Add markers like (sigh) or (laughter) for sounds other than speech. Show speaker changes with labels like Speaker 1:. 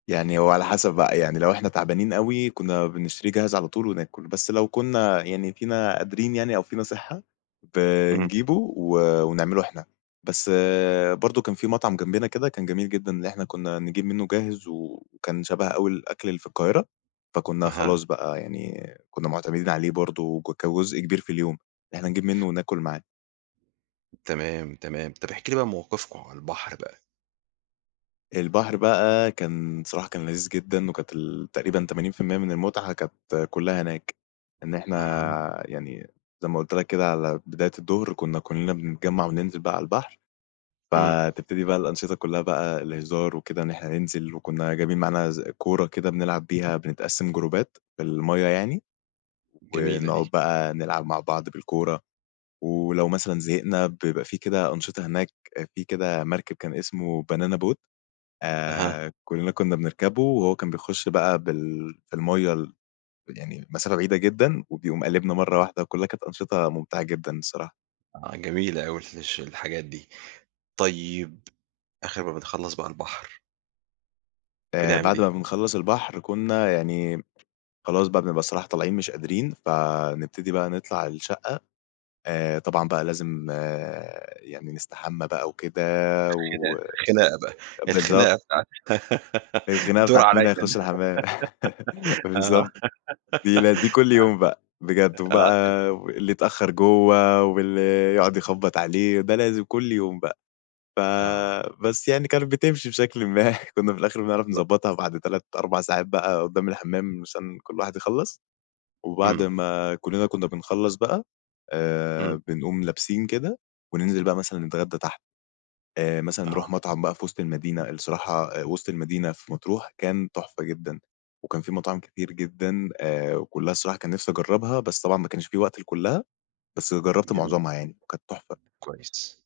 Speaker 1: يعني هو على حسب بقى، يعني لو إحنا تعبانين أوي كنا بنشتري جاهز على طول وناكل، بس لو كنا يعني فينا قادرين يعني أو فينا صحة
Speaker 2: اهم.
Speaker 1: بنجيبه و ونعمله إحنا، بس برضه كان في مَطعَم جنبنا كده كان جميل جدًا اللي إحنا كنا نجيب منه جاهز وكان شبه أوي الأكل اللي في القاهرة، فكنا
Speaker 2: أها.
Speaker 1: خلاص بقى يعني كنا معتمدين عليه برضه ك كجزء كبير في اليوم، إن إحنا نجيب منه وناكل معاه.
Speaker 2: تمام تمام، طب احكِ لي بقى موقفكم على البحر بقى.
Speaker 1: البحر بقى كان صراحة كان لذيذ جدًا وكانت ال تقريبًا 80% من المتعة كانت كُلّها هناك. إن
Speaker 2: أها.
Speaker 1: إحنا يعني زي ما قُلت لَك كده على بداية الضُهر كنا كُلّنا بنتجمع وننزل بقى على البحر،
Speaker 2: امم.
Speaker 1: فتبتدي بقى الأنشطة كلّها بقى الهزار وكده إن إحنا ننزل وكنا جايبين معانا ز كورة كده بنلعَب بيها، بنتقسم جروبات في المَيّة يعني
Speaker 2: جميلة
Speaker 1: ونقعُد
Speaker 2: دي.
Speaker 1: بقى نلعَب مع بعض بالكورة. ولو مثلًا زهقنا بيبقى في كده أنشطة هناك، في كده مَركَب كان اسمه بانانا بوت،
Speaker 2: أها.
Speaker 1: آآ كُلّنا كنا بنركَبُه وهو كان بيخش بقى بال في المَيّة ال يعني مسافة بعيدة جدًا وبيقوم قالبنا مَرّة واحدة، وكُلّها كانت أنشطة ممتعة جدًا الصراحة.
Speaker 2: آه جميلة أوي ال الش الحاجات دي. طيب آخر ما بتخلص بقى البحر.
Speaker 1: آآ
Speaker 2: بنعمل
Speaker 1: بعد ما
Speaker 2: إيه؟
Speaker 1: بَنخَلّص البحر كنا يعني م خلاص بقى بنبقى الصراحة طالعين مش قادرين، فنبتدي بقى نطلَع الشقة آآ طبعًا بقى لازم يعني نستحمى بقى وكده
Speaker 2: خناقة
Speaker 1: و
Speaker 2: خناقة بقى،
Speaker 1: بالضبط.
Speaker 2: الخناقة بتاعة (giggles)
Speaker 1: الخناقة
Speaker 2: الدور
Speaker 1: بتاعة مين
Speaker 2: عليَّ
Speaker 1: هيخش
Speaker 2: أنا
Speaker 1: الحمام، (laughs)
Speaker 2: آه،
Speaker 1: بالضبط،
Speaker 2: (giggles)
Speaker 1: دي ل دي كل يوم بقى بجد،
Speaker 2: آه، آه ت
Speaker 1: وبقى اللي اتأخر جوّه واللي يقعد يخبّط عليه، ده لازم كل يوم بقى. ف
Speaker 2: آه.
Speaker 1: بس يعني كانت بتمشي بشكلٍ ما. كنا في الآخر بنعرَف
Speaker 2: (unintelligible)
Speaker 1: نضبّطها بعد 3، 4 ساعات بقى قدام الحمام عشان كل واحد يخلّص، وبعد
Speaker 2: امم
Speaker 1: ما كُلّنا كنا بنخلّص بقى
Speaker 2: امم.
Speaker 1: آآ بنقوم لابسين كده وننزل بقى مثلًا نتغدى تحت. آآ مثلًا نروح
Speaker 2: آه.
Speaker 1: مطعم بقى في وسط المدينة، الصراحة آآ وسط المدينة في مطروح كان تحفة جدًا، وكان فيه مطاعم كتير جدًا آآ وكُلّها الصراحة كان نفسي أجربها، بس طبعًا ما كانش في وقت لكُلّها بس جربت
Speaker 2: جميل.
Speaker 1: معظمها يعني كانت تحفة.
Speaker 2: كويس.